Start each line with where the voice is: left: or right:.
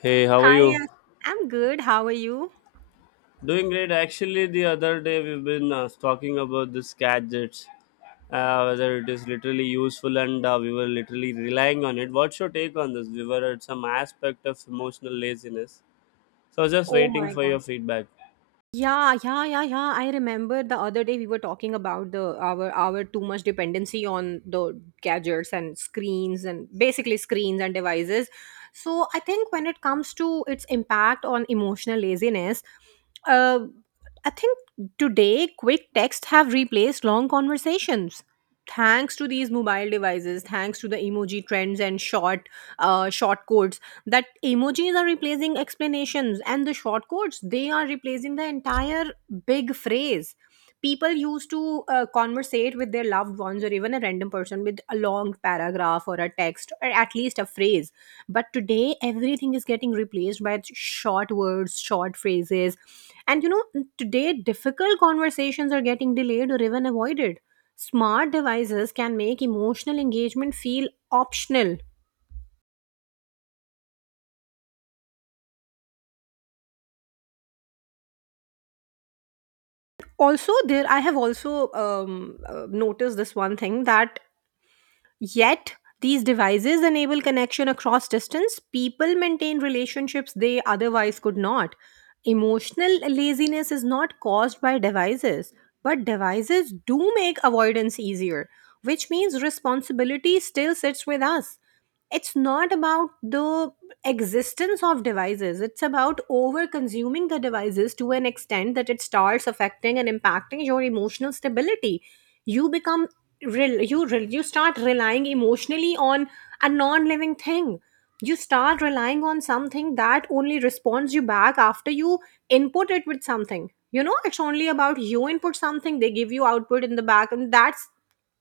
left: Hey, how are
right: Hi,
left: you?
right: I'm good. How are you?
left: Doing great. Actually, the other day we've been talking about this gadgets, whether it is literally useful and we were literally relying on it. What's your take on this? We were at some aspect of emotional laziness. So I was just
right: Oh
left: waiting
right: my
left: for your
right: God.
left: feedback.
right: Yeah, yeah, yeah, yeah. I remember the other day we were talking about the our too much dependency on the gadgets and screens, and basically screens and devices. So I think when it comes to its impact on emotional laziness, uh, I think today quick texts have replaced long conversations. Thanks to these mobile devices, thanks to the emoji trends and short codes, that emojis are replacing explanations, and the short codes, they are replacing the entire big phrase. People used to conversate with their loved ones or even a random person with a long paragraph or a text or at least a phrase, but today everything is getting replaced by short words, short phrases. And you know, today difficult conversations are getting delayed or even avoided. Smart devices can make emotional engagement feel optional. Also, there I have also noticed this one thing that... Yet, these devices enable connection across distance. People maintain relationships they otherwise could not. Emotional laziness is not caused by devices, but devices do make avoidance easier, which means responsibility still sits with us. It's not about the existence of devices, it's about over consuming the devices to an extent that it starts affecting and impacting your emotional stability. You become you start relying emotionally on a non-living thing. You start relying on something that only responds you back after you input it with something. You know, it's only about you input something, they give you output in the back, and that's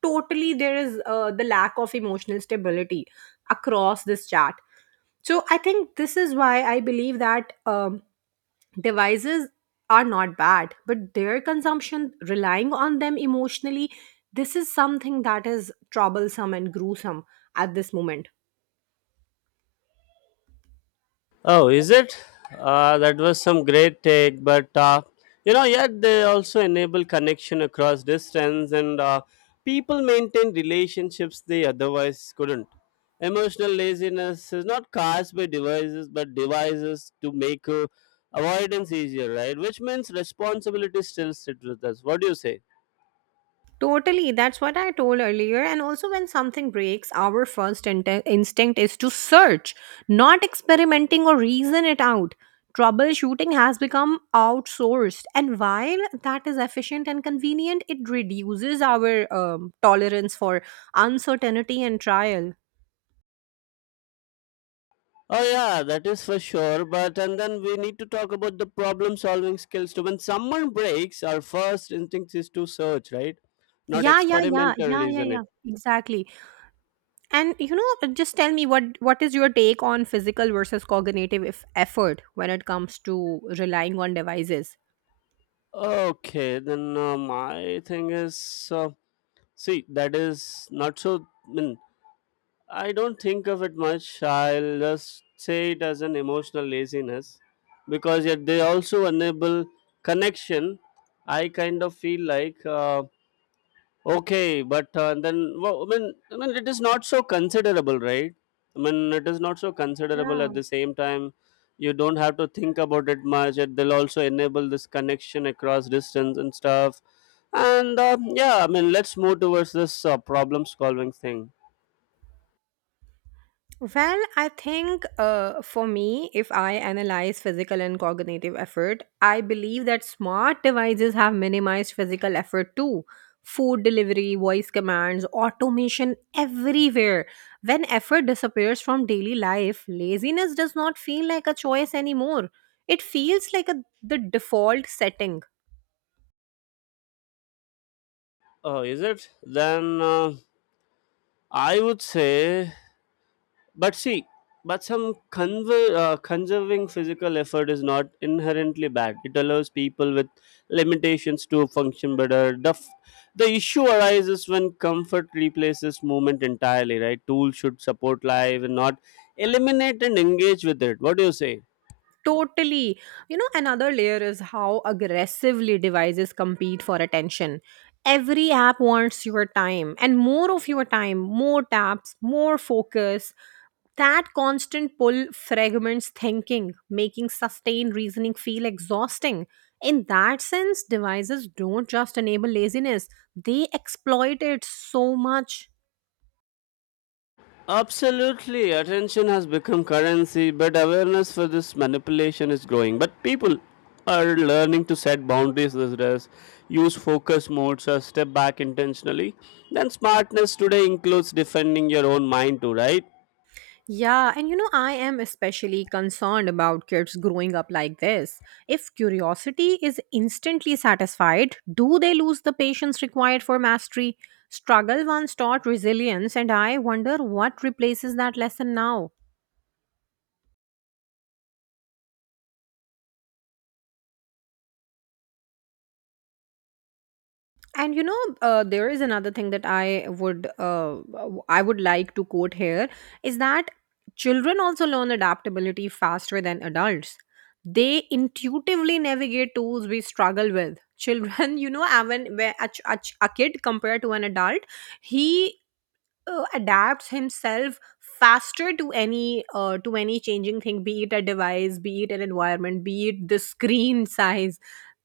right: totally... there is the lack of emotional stability across this chat. So I think this is why I believe that devices are not bad, but their consumption, relying on them emotionally, this is something that is troublesome and gruesome at this moment.
left: Oh, is it? That was some great take, but you know, yet they also enable connection across distance, and people maintain relationships they otherwise couldn't. Emotional laziness is not caused by devices, but devices to make avoidance easier, right? Which means responsibility still sits with us. What do you say?
right: Totally, that's what I told earlier. And also, when something breaks, our instinct is to search, not experimenting or reason it out. Troubleshooting has become outsourced, and while that is efficient and convenient, it reduces our tolerance for uncertainty and trial.
left: Oh yeah, that is for sure. But and then we need to talk about the problem solving skills too. When someone breaks, our first instinct is to search, right? Not
right: Yeah, yeah, yeah,
left: experimental,
right: yeah, yeah,
left: isn't
right: yeah.
left: it?
right: Exactly. And you know, just tell me what is your take on physical versus cognitive if effort when it comes to relying on devices?
left: Okay, then my thing is, see, that is not so. I mean, I don't think of it much. I'll just say it as an emotional laziness because yet they also enable connection. I kind of feel like okay, but then well, I mean, it is not so considerable, right? I mean, it is not so considerable. At
right: Yeah.
left: the same time, you don't have to think about it much. It will also enable this connection across distance and stuff. And yeah, I mean, let's move towards this problem solving thing.
right: Well, I think for me, if I analyze physical and cognitive effort, I believe that smart devices have minimized physical effort too. Food delivery, voice commands, automation everywhere. When effort disappears from daily life, laziness does not feel like a choice anymore. It feels like the default setting.
left: Oh, is it? Then I would say but see, but conserving physical effort is not inherently bad. It allows people with limitations to function better. The issue arises when comfort replaces movement entirely, right? Tools should support life and not eliminate and engage with it. What do you say?
right: Totally. You know, another layer is how aggressively devices compete for attention. Every app wants your time, and more of your time, more taps, more focus. That constant pull fragments thinking, making sustained reasoning feel exhausting. In that sense, devices don't just enable laziness, they exploit it so much.
left: Absolutely, attention has become currency, but awareness for this manipulation is growing. But people are learning to set boundaries these days, use focus modes, or step back intentionally. Then, smartness today includes defending your own mind, too, right?
right: Yeah, and you know, I am especially concerned about kids growing up like this. If curiosity is instantly satisfied, do they lose the patience required for mastery? Struggle once taught resilience, and I wonder what replaces that lesson now. And you know, there is another thing that I I would like to quote here, is that children also learn adaptability faster than adults. They intuitively navigate tools we struggle with, children you know, when where a kid compared to an adult, he adapts himself faster to any changing thing, be it a device, be it an environment, be it the screen size.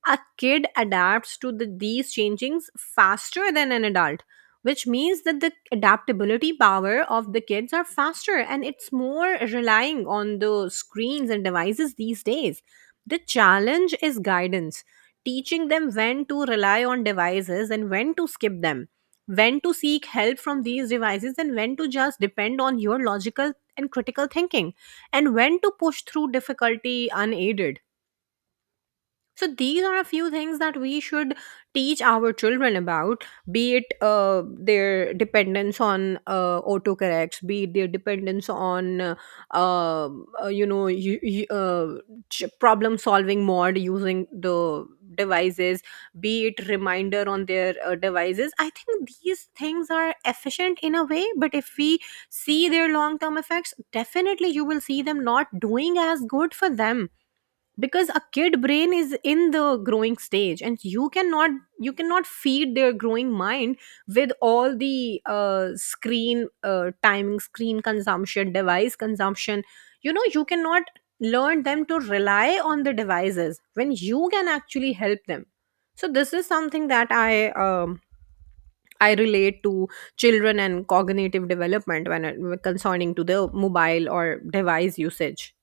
right: A kid adapts to these changings faster than an adult, which means that the adaptability power of the kids are faster and it's more relying on the screens and devices these days. The challenge is guidance, teaching them when to rely on devices and when to skip them, when to seek help from these devices and when to just depend on your logical and critical thinking, and when to push through difficulty unaided. So these are a few things that we should teach our children about. Be it their dependence on autocorrects, be it their dependence on you know you, you, ch- problem solving mode using the devices, be it reminder on their devices. I think these things are efficient in a way, but if we see their long term effects, definitely you will see them not doing as good for them, because a kid brain is in the growing stage, and you cannot... you cannot feed their growing mind with all the screen timing, screen consumption, device consumption. You know, you cannot learn them to rely on the devices when you can actually help them. So this is something that I I relate to children and cognitive development when it, concerning to the mobile or device usage.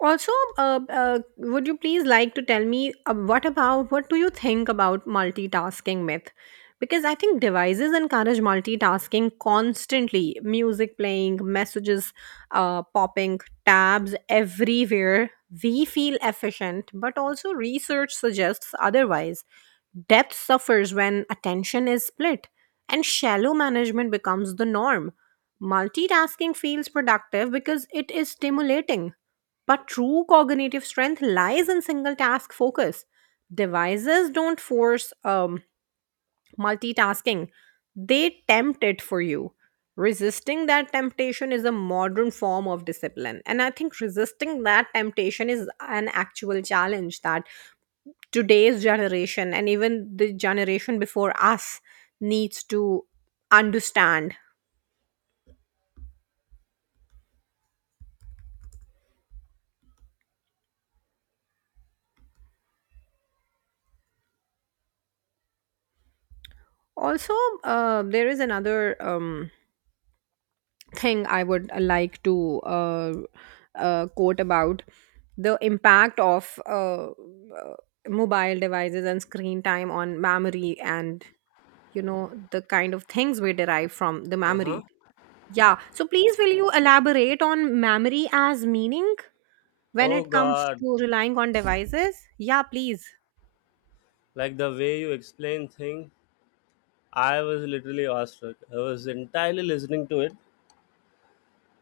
right: Also, would you please like to tell me what do you think about multitasking myth? Because I think devices encourage multitasking constantly. Music playing, messages popping, tabs everywhere. We feel efficient, but also research suggests otherwise. Depth suffers when attention is split, and shallow management becomes the norm. Multitasking feels productive because it is stimulating, but true cognitive strength lies in single task focus. Devices don't force multitasking, they tempt it for you. Resisting that temptation is a modern form of discipline. And I think resisting that temptation is an actual challenge that today's generation and even the generation before us needs to understand. Also, there is another. Thing I would like to quote about the impact of mobile devices and screen time on memory, and you know, the kind of things we derive from the memory. Yeah. So please, will you elaborate on memory as meaning when
left: Oh
right: it comes
left: God,
right: to relying on devices? Yeah, please.
left: like the way you explain thing, I was literally awestruck. I was entirely listening to it.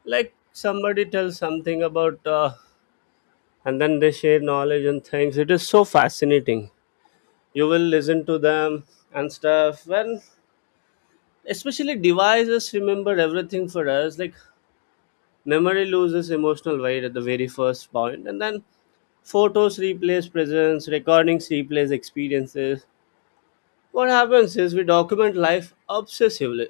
left: Like somebody tells something about, and then they share knowledge and things. It is so fascinating. You will listen to them and stuff, and especially devices remember everything for us. Like, memory loses emotional weight at the very first point, and then photos replace presence, recordings replace experiences. What happens is we document life obsessively,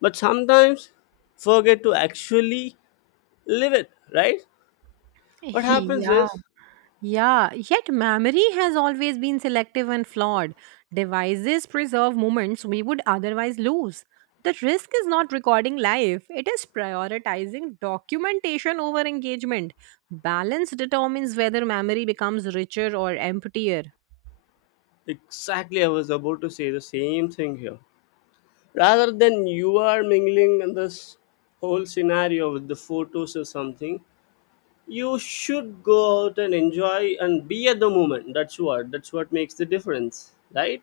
left: but sometimes forget to actually live it, right? What happens
right: Yeah.
left: is
right: Yeah, yet memory has always been selective and flawed. Devices preserve moments we would otherwise lose. The risk is not recording life, it is prioritizing documentation over engagement. Balance determines whether memory becomes richer or emptier.
left: exactly I was about to say the same thing here. Rather than you are mingling in this whole scenario with the photos or something, you should go out and enjoy and be at the moment. That's what makes the difference, right?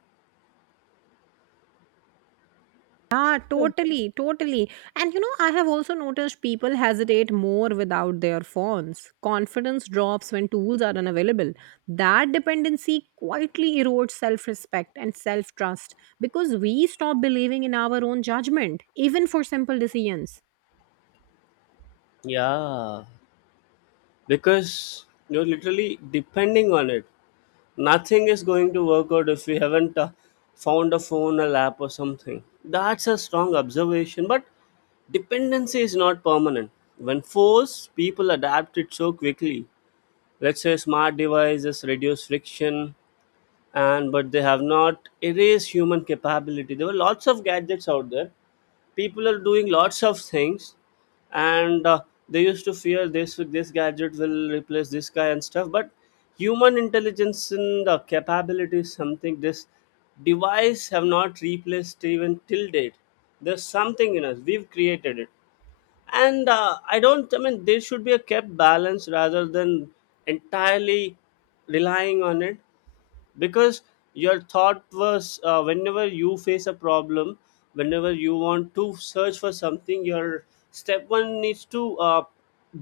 right: Yeah, totally, totally. And you know, I have also noticed people hesitate more without their phones. Confidence drops when tools are unavailable. That dependency quietly erodes self respect and self trust, because we stop believing in our own judgment, even for simple decisions.
left: Yeah, because you're literally depending on it. Nothing is going to work out if we haven't found a phone, a lap or something. That's a strong observation, but dependency is not permanent. When forced, people adapt it so quickly. Let's say smart devices reduce friction, and but they have not erased human capability. There were lots of gadgets out there, people are doing lots of things, and they used to fear this gadget will replace this guy and stuff, but human intelligence and the capability is something this device have not replaced even till date. There's something in us, we've created it. And I don't, I mean, there should be a kept balance rather than entirely relying on it. Because your thought was, whenever you face a problem, whenever you want to search for something, your step one needs to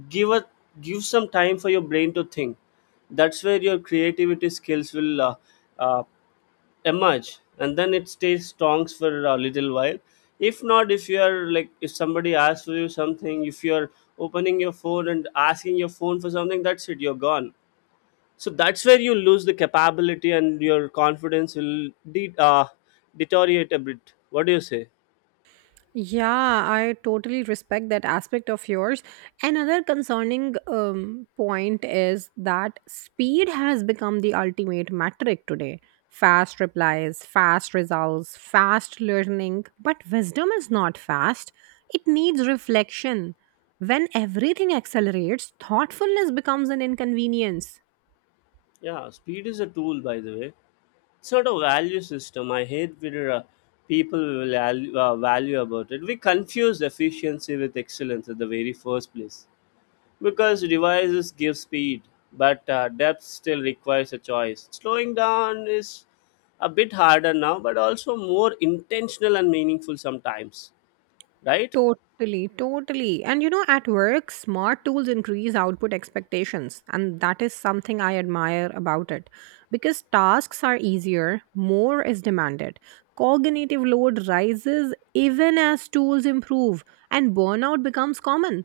left: give a give some time for your brain to think. That's where your creativity skills will uh, emerge, and then it stays strong for a little while. If not, if you are like, if somebody asks for you something, if you're opening your phone and asking your phone for something, that's it, you're gone. So that's where you lose the capability, and your confidence will deteriorate a bit. What do you say?
right: Yeah, I totally respect that aspect of yours. Another concerning point is that speed has become the ultimate metric today. Fast replies, fast results, fast learning. But wisdom is not fast, it needs reflection. When everything accelerates, thoughtfulness becomes an inconvenience.
left: Yeah, speed is a tool, by the way. It's not a value system. I hate where people will value about it. We confuse efficiency with excellence at the very first place. Because devices give speed, but depth still requires a choice. Slowing down is a bit harder now, but also more intentional and meaningful sometimes, right?
right: Totally, totally. And you know, at work, smart tools increase output expectations. And that is something I admire about it. Because tasks are easier, more is demanded. Cognitive load rises even as tools improve, and burnout becomes common.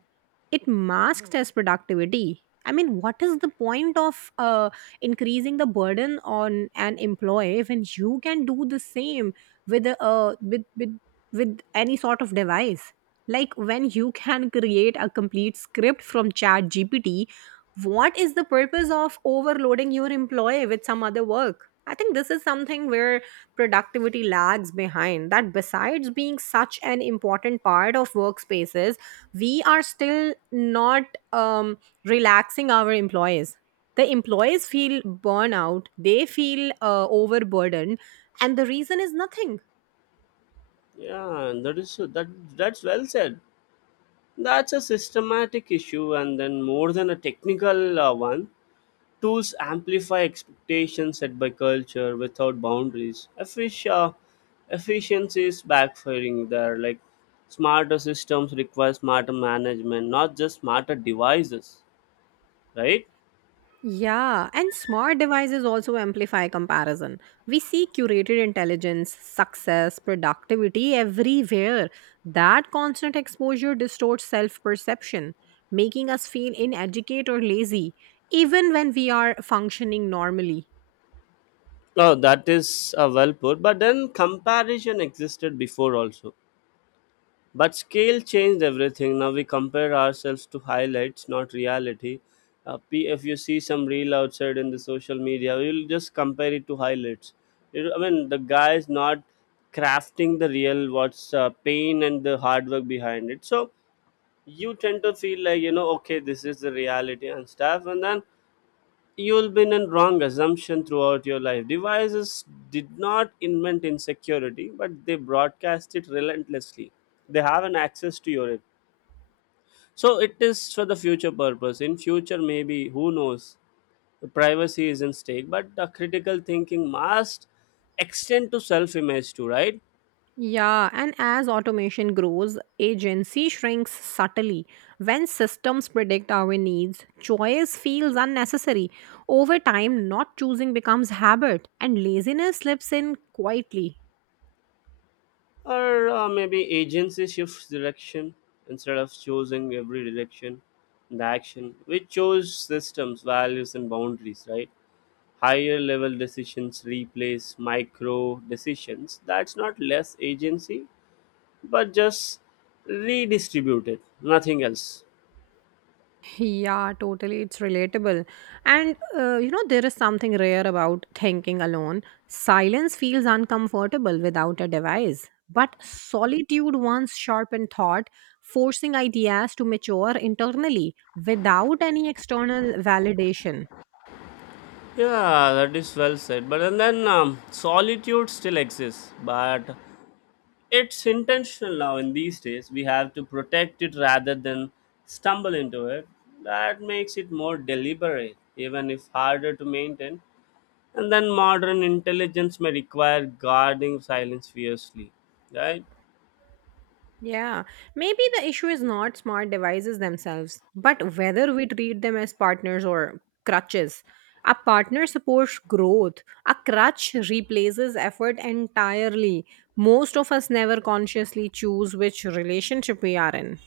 right: It masks as productivity. I mean, what is the point of increasing the burden on an employee when you can do the same with a with any sort of device? Like when you can create a complete script from ChatGPT, what is the purpose of overloading your employee with some other work? I think this is something where productivity lags behind that, besides being such an important part of workspaces. We are still not um, relaxing our employees. The employees feel burnout, they feel overburdened, and the reason is nothing.
left: Yeah, and that is that. That's well said. That's a systematic issue, and then more than a technical one. Tools amplify expectations set by culture without boundaries. Efficiency is backfiring there. Like, smarter systems require smarter management, not just smarter devices, right?
right: Yeah, and smart devices also amplify comparison. We see curated intelligence, success, productivity everywhere. That constant exposure distorts self perception, making us feel inadequate or lazy, even when we are functioning normally.
left: Oh, that is well put. But then comparison existed before also, but scale changed everything. Now we compare ourselves to highlights, not reality. If you see some reel outside in the social media, we'll just compare it to highlights. You know, I mean, the guy is not crafting the real what's pain and the hard work behind it. So you tend to feel like, you know, okay, this is the reality and stuff, and then you'll been in wrong assumption throughout your life. Devices did not invent insecurity, but they broadcast it relentlessly. They have an access to your it. So it is for the future purpose. In future, maybe, who knows, the privacy is in stake, but the critical thinking must extend to self image too, right?
right: Yeah, and as automation grows, agency shrinks subtly. When systems predict our needs, choice feels unnecessary. Over time, not choosing becomes habit, and laziness slips in quietly.
left: Or maybe agency shifts direction. Instead of choosing every direction and action, we chose systems, values and boundaries, right? Higher level decisions replace micro decisions. That's not less agency, but just redistributed, nothing else.
right: Yeah, totally. It's relatable. And, you know, there is something rare about thinking alone. Silence feels uncomfortable without a device. But solitude once sharpened thought, forcing ideas to mature internally without any external validation.
left: Yeah, that is well said. But and then solitude still exists, but it's intentional now. In these days, we have to protect it rather than stumble into it. That makes it more deliberate, even if harder to maintain. And then modern intelligence may require guarding silence fiercely, right?
right: Yeah, maybe the issue is not smart devices themselves, but whether we treat them as partners or crutches. A partner supports growth, a crutch replaces effort entirely. Most of us never consciously choose which relationship we are in.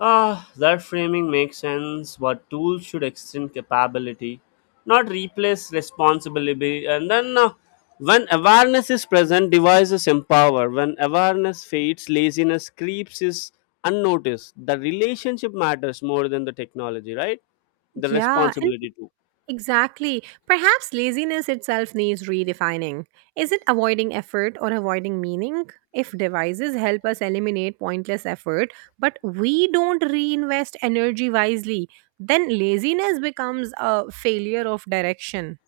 left: Ah, that framing makes sense. What tools should extend capability, not replace responsibility. And then, when awareness is present, devices empower. When awareness fades, laziness creeps is unnoticed. The relationship matters more than the technology, right? The
right: Yeah, and...
left: responsibility too.
right: Exactly. Perhaps laziness itself needs redefining. Is it avoiding effort or avoiding meaning? If devices help us eliminate pointless effort, but we don't reinvest energy wisely, then laziness becomes a failure of direction.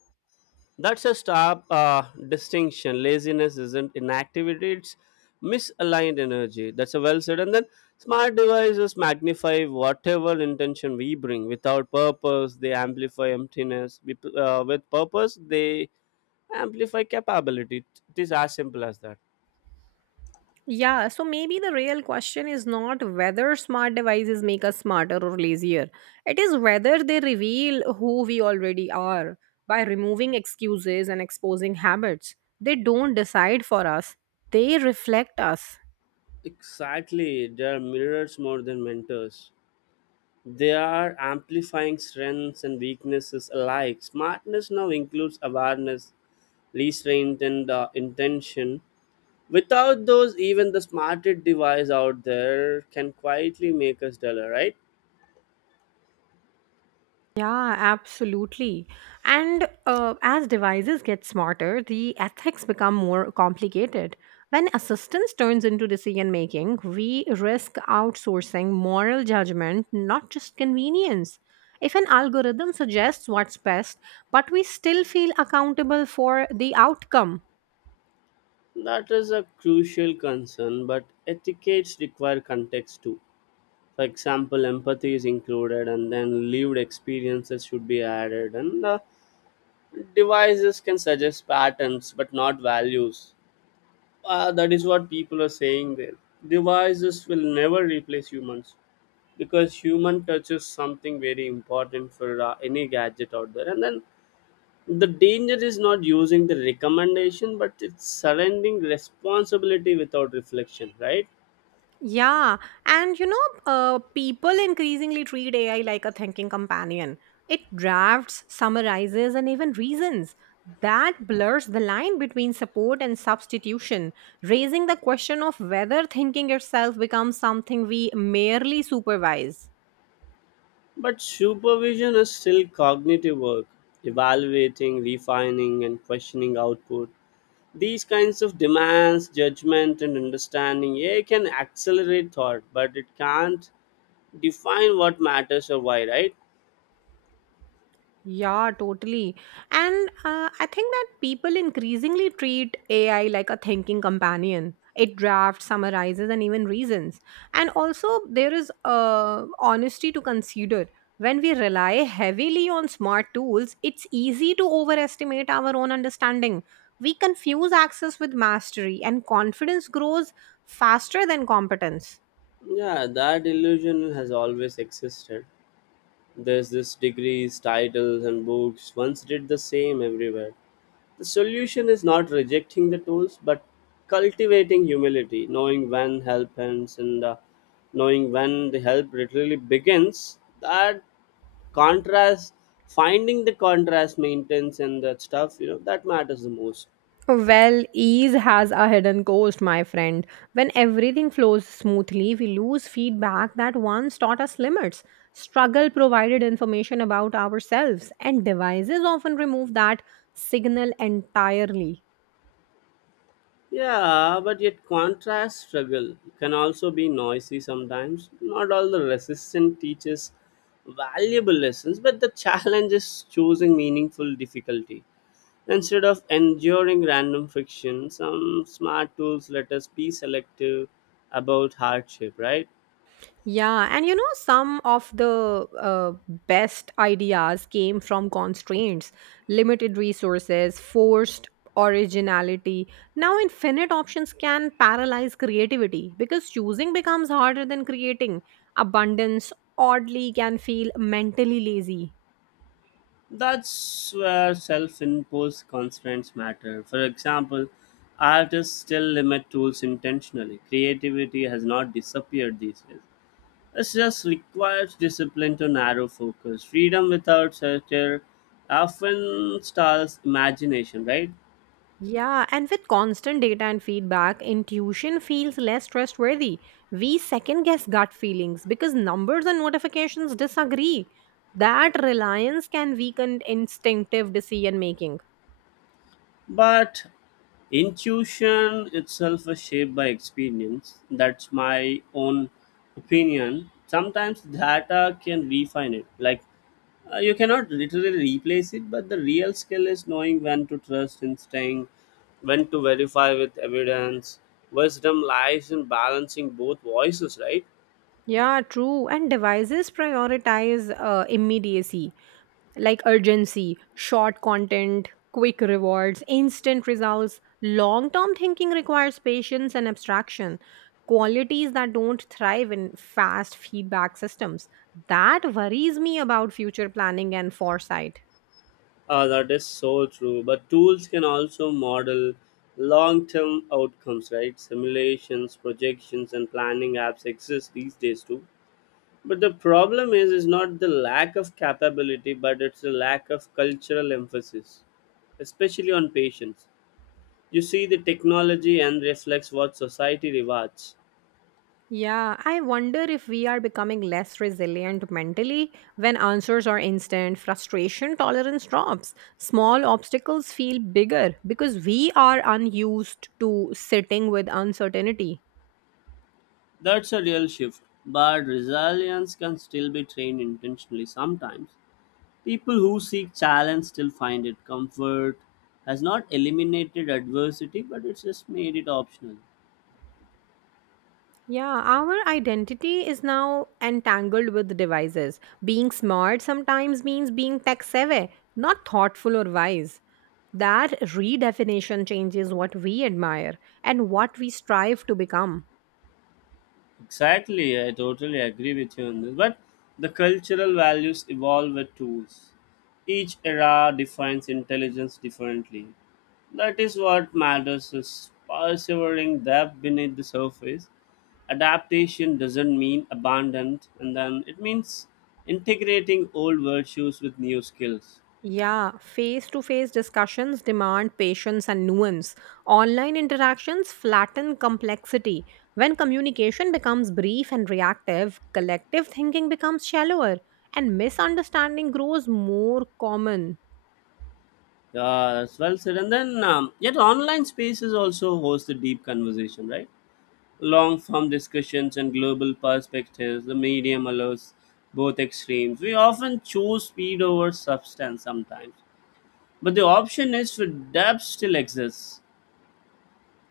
left: That's a stark distinction. Laziness isn't inactivity, it's misaligned energy. That's a well said. And then smart devices magnify whatever intention we bring. Without purpose, they amplify emptiness. With, with purpose, they amplify capability. It is as simple as that.
right: Yeah, so maybe the real question is not whether smart devices make us smarter or lazier. It is whether they reveal who we already are by removing excuses and exposing habits. They don't decide for us, they reflect us.
left: Exactly. They are mirrors more than mentors. They are amplifying strengths and weaknesses alike. Smartness now includes awareness, restraint, and intention. Without those, even the smartest device out there can quietly make us duller, right?
right: Yeah, absolutely. And as devices get smarter, the ethics become more complicated. When assistance turns into decision making, we risk outsourcing moral judgment, not just convenience. If an algorithm suggests what's best, but we still feel accountable for the outcome.
left: That is a crucial concern, but etiquettes require context too. For example, empathy is included, and then lived experiences should be added, and devices can suggest patterns but not values. That is what people are saying there. Devices will never replace humans, because human touch is something very important for any gadget out there. And then the danger is not using the recommendation, but it's surrendering responsibility without reflection, right?
right: Yeah, people increasingly treat AI like a thinking companion. It drafts, summarizes, and even reasons. That blurs the line between support and substitution, raising the question of whether thinking itself becomes something we merely supervise.
left: But supervision is still cognitive work. Evaluating, refining and questioning output, these kinds of demands judgment and understanding. Yeah, it can accelerate thought, but it can't define what matters or why, right?
right: Yeah, totally. And I think that people increasingly treat AI like a thinking companion. It drafts, summarizes, and even reasons. And also, there is honesty to consider. When we rely heavily on smart tools, it's easy to overestimate our own understanding. We confuse access with mastery, and confidence grows faster than competence.
left: Yeah, that illusion has always existed. There's this degrees, titles, and books once did the same everywhere. The solution is not rejecting the tools, but cultivating humility, knowing when help ends and knowing when the help literally begins. That contrast, finding the contrast, maintenance, and that stuff, you know, that matters the most.
right: Well, ease has a hidden cost, my friend. When everything flows smoothly, we lose feedback that once taught us limits. Struggle provided information about ourselves, and devices often remove that signal entirely.
left: Yeah, but yet contrast struggle can also be noisy sometimes. Not all the resistance teaches valuable lessons, but the challenge is choosing meaningful difficulty. Instead of enduring random friction, some smart tools let us be selective about hardship, right?
right: Yeah, some of the best ideas came from constraints, limited resources, forced originality. Now, infinite options can paralyze creativity because choosing becomes harder than creating. Abundance oddly can feel mentally lazy.
left: That's where self imposed constraints matter. For example, artists still limit tools intentionally. Creativity has not disappeared these days, it just requires discipline to narrow focus. Freedom without structure often stalls imagination, right?
right: Yeah, and with constant data and feedback, intuition feels less trustworthy. We second guess gut feelings because numbers and notifications disagree. That reliance can weaken instinctive decision making.
left: But intuition itself is shaped by experience. That's my own opinion. Sometimes data can refine it. Like, you cannot literally replace it, but the real skill is knowing when to trust instinct, when to verify with evidence. Wisdom lies in balancing both voices, right?
right: Yeah, true. And devices prioritize immediacy, like urgency, short content, quick rewards, instant results. Long term thinking requires patience and abstraction, qualities that don't thrive in fast feedback systems. That worries me about future planning and foresight.
left: Ah, that is so true. But tools can also model long term outcomes, right? Simulations, projections, and planning apps exist these days too. But the problem is not the lack of capability, but it's the lack of cultural emphasis, especially on patients. You see the technology and reflects what society rewards.
right: Yeah, I wonder if we are becoming less resilient mentally. When answers are instant, frustration tolerance drops, small obstacles feel bigger because we are unused to sitting with uncertainty.
left: That's a real shift. But resilience can still be trained intentionally sometimes. People who seek challenge still find it. Comfort has not eliminated adversity, but it's just made it optional.
right: Yeah, our identity is now entangled with devices. Being smart sometimes means being tech savvy, not thoughtful or wise. That redefinition changes what we admire and what we strive to become.
left: Exactly, I totally agree with you on this. But the cultural values evolve with tools. Each era defines intelligence differently. That is what matters is persevering depth beneath the surface. Adaptation doesn't mean abandoned, and then it means integrating old virtues with new skills.
right: Yeah, face to face discussions demand patience and nuance. Online interactions flatten complexity. When communication becomes brief and reactive, collective thinking becomes shallower, and misunderstanding grows more common.
left: Yeah, that's well said. And then, yet online spaces also host the deep conversation, right? Long form discussions and global perspectives. The medium allows both extremes. We often choose speed over substance sometimes, but the option is for depth still exists.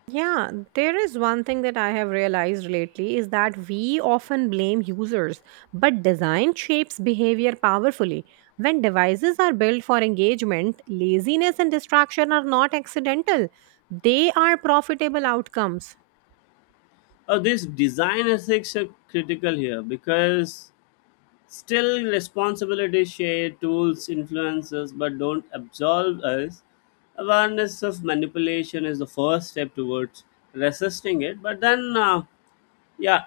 right: Yeah, there is one thing that I have realized lately is that we often blame users, but design shapes behavior powerfully. When devices are built for engagement, laziness and distraction are not accidental, they are profitable outcomes.
left: Oh, this design ethics are critical here, because still, responsibility share tools influences but don't absolve us. Awareness of manipulation is the first step towards resisting it. But then, yeah,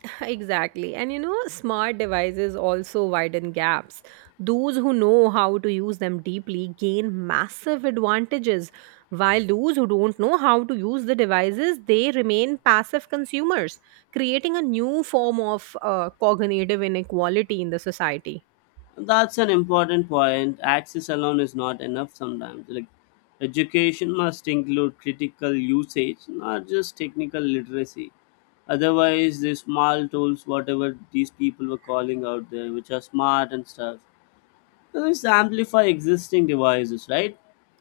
right: Exactly. Smart devices also widen gaps. Those who know how to use them deeply gain massive advantages, while those who don't know how to use the devices, they remain passive consumers, creating a new form of cognitive inequality in the society.
left: that's an important point. Access alone is not enough sometimes. Like, education must include critical usage, not just technical literacy. Otherwise, these small tools, whatever these people were calling out there, which are smart and stuff, these amplify existing devices, right?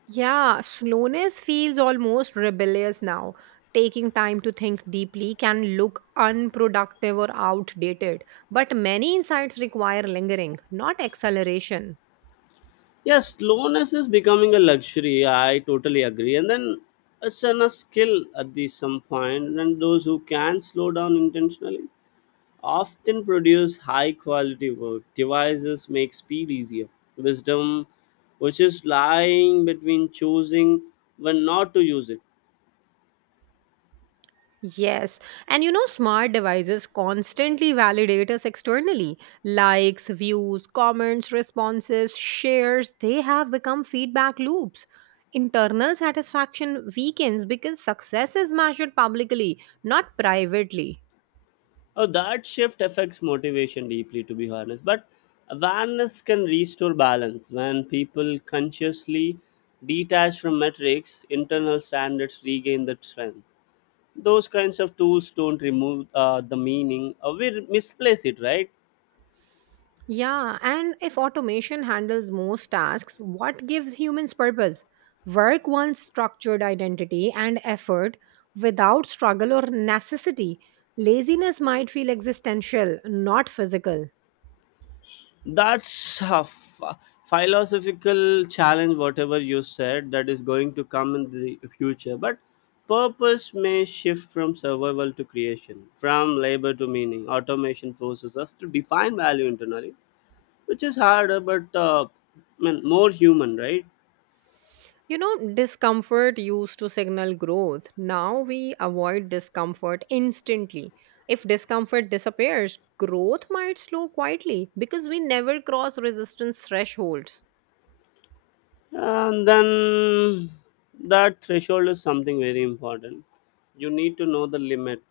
right: Yeah, slowness feels almost rebellious now. Taking time to think deeply can look unproductive or outdated, but many insights require lingering, not acceleration.
left: Yes, slowness is becoming a luxury. I totally agree. And then it's an, a skill at the some point. And those who can slow down intentionally often produce high quality work. Devices make speed easier. Wisdom, which is lying between choosing when not to use it.
right: Yes, smart devices constantly validate us externally. Likes, views, comments, responses, shares, they have become feedback loops. Internal satisfaction weakens because success is measured publicly, not privately.
left: Oh, that shift affects motivation deeply, to be honest. But awareness can restore balance. When people consciously detach from metrics, internal standards regain the strength. Those kinds of tools don't remove the meaning, or we misplace it, right?
right: Yeah, and if automation handles most tasks, what gives humans purpose? Work wants structured identity and effort without struggle or necessity. Laziness might feel existential, not physical.
left: That's a philosophical challenge, whatever you said, that is going to come in the future. But purpose may shift from survival to creation, from labor to meaning. Automation forces us to define value internally, which is harder but I mean, more human, right?
right: You know, discomfort used to signal growth. Now we avoid discomfort instantly. If discomfort disappears, growth might slow quietly because we never cross resistance thresholds.
left: And then that threshold is something very important. You need to know the limit.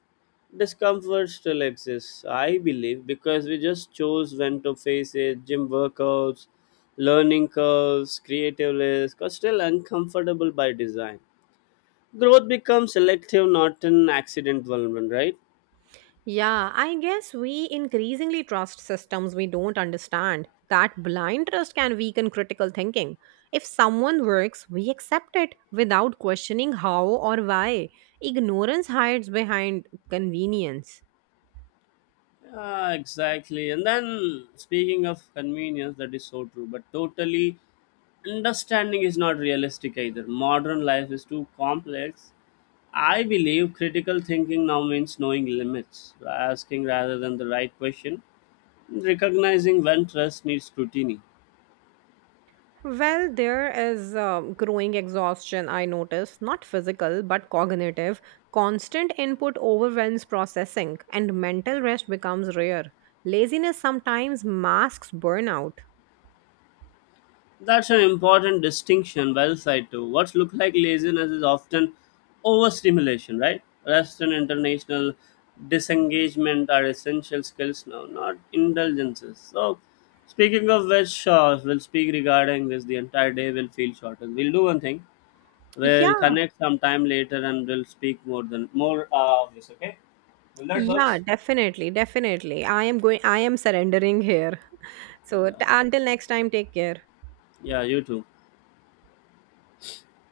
left: Discomfort still exists, I believe, because we just chose when to face it. Gym workouts, learning curves, creative risk are still uncomfortable by design. Growth becomes selective, not an accident, one, right?
right: Yeah, I guess we increasingly trust systems we don't understand. That blind trust can weaken critical thinking. If someone works, we accept it without questioning how or why. Ignorance hides behind convenience.
left: Ah, exactly. And then speaking of convenience, that is so true, but totally understanding is not realistic either. Modern life is too complex. I believe critical thinking now means knowing limits, asking rather than the right question, recognizing when trust needs scrutiny.
right: Well, there is growing exhaustion, I notice, not physical but cognitive. Constant input overwhelms processing, and mental rest becomes rare. Laziness sometimes masks burnout.
left: That's an important distinction. Well said too. What looks like laziness is often overstimulation, right? Rest and international disengagement are essential skills now, not indulgences. So, speaking of which, we'll speak regarding this. The entire day will feel shorter. We'll do one thing. We'll
right: Yeah.
left: connect sometime later and we'll speak more of this. Okay? Will that
right: Yeah,
left: works?
right: definitely, definitely. I am surrendering here. So
left: Yeah.
right: until next time, take care.
left: Yeah. You too.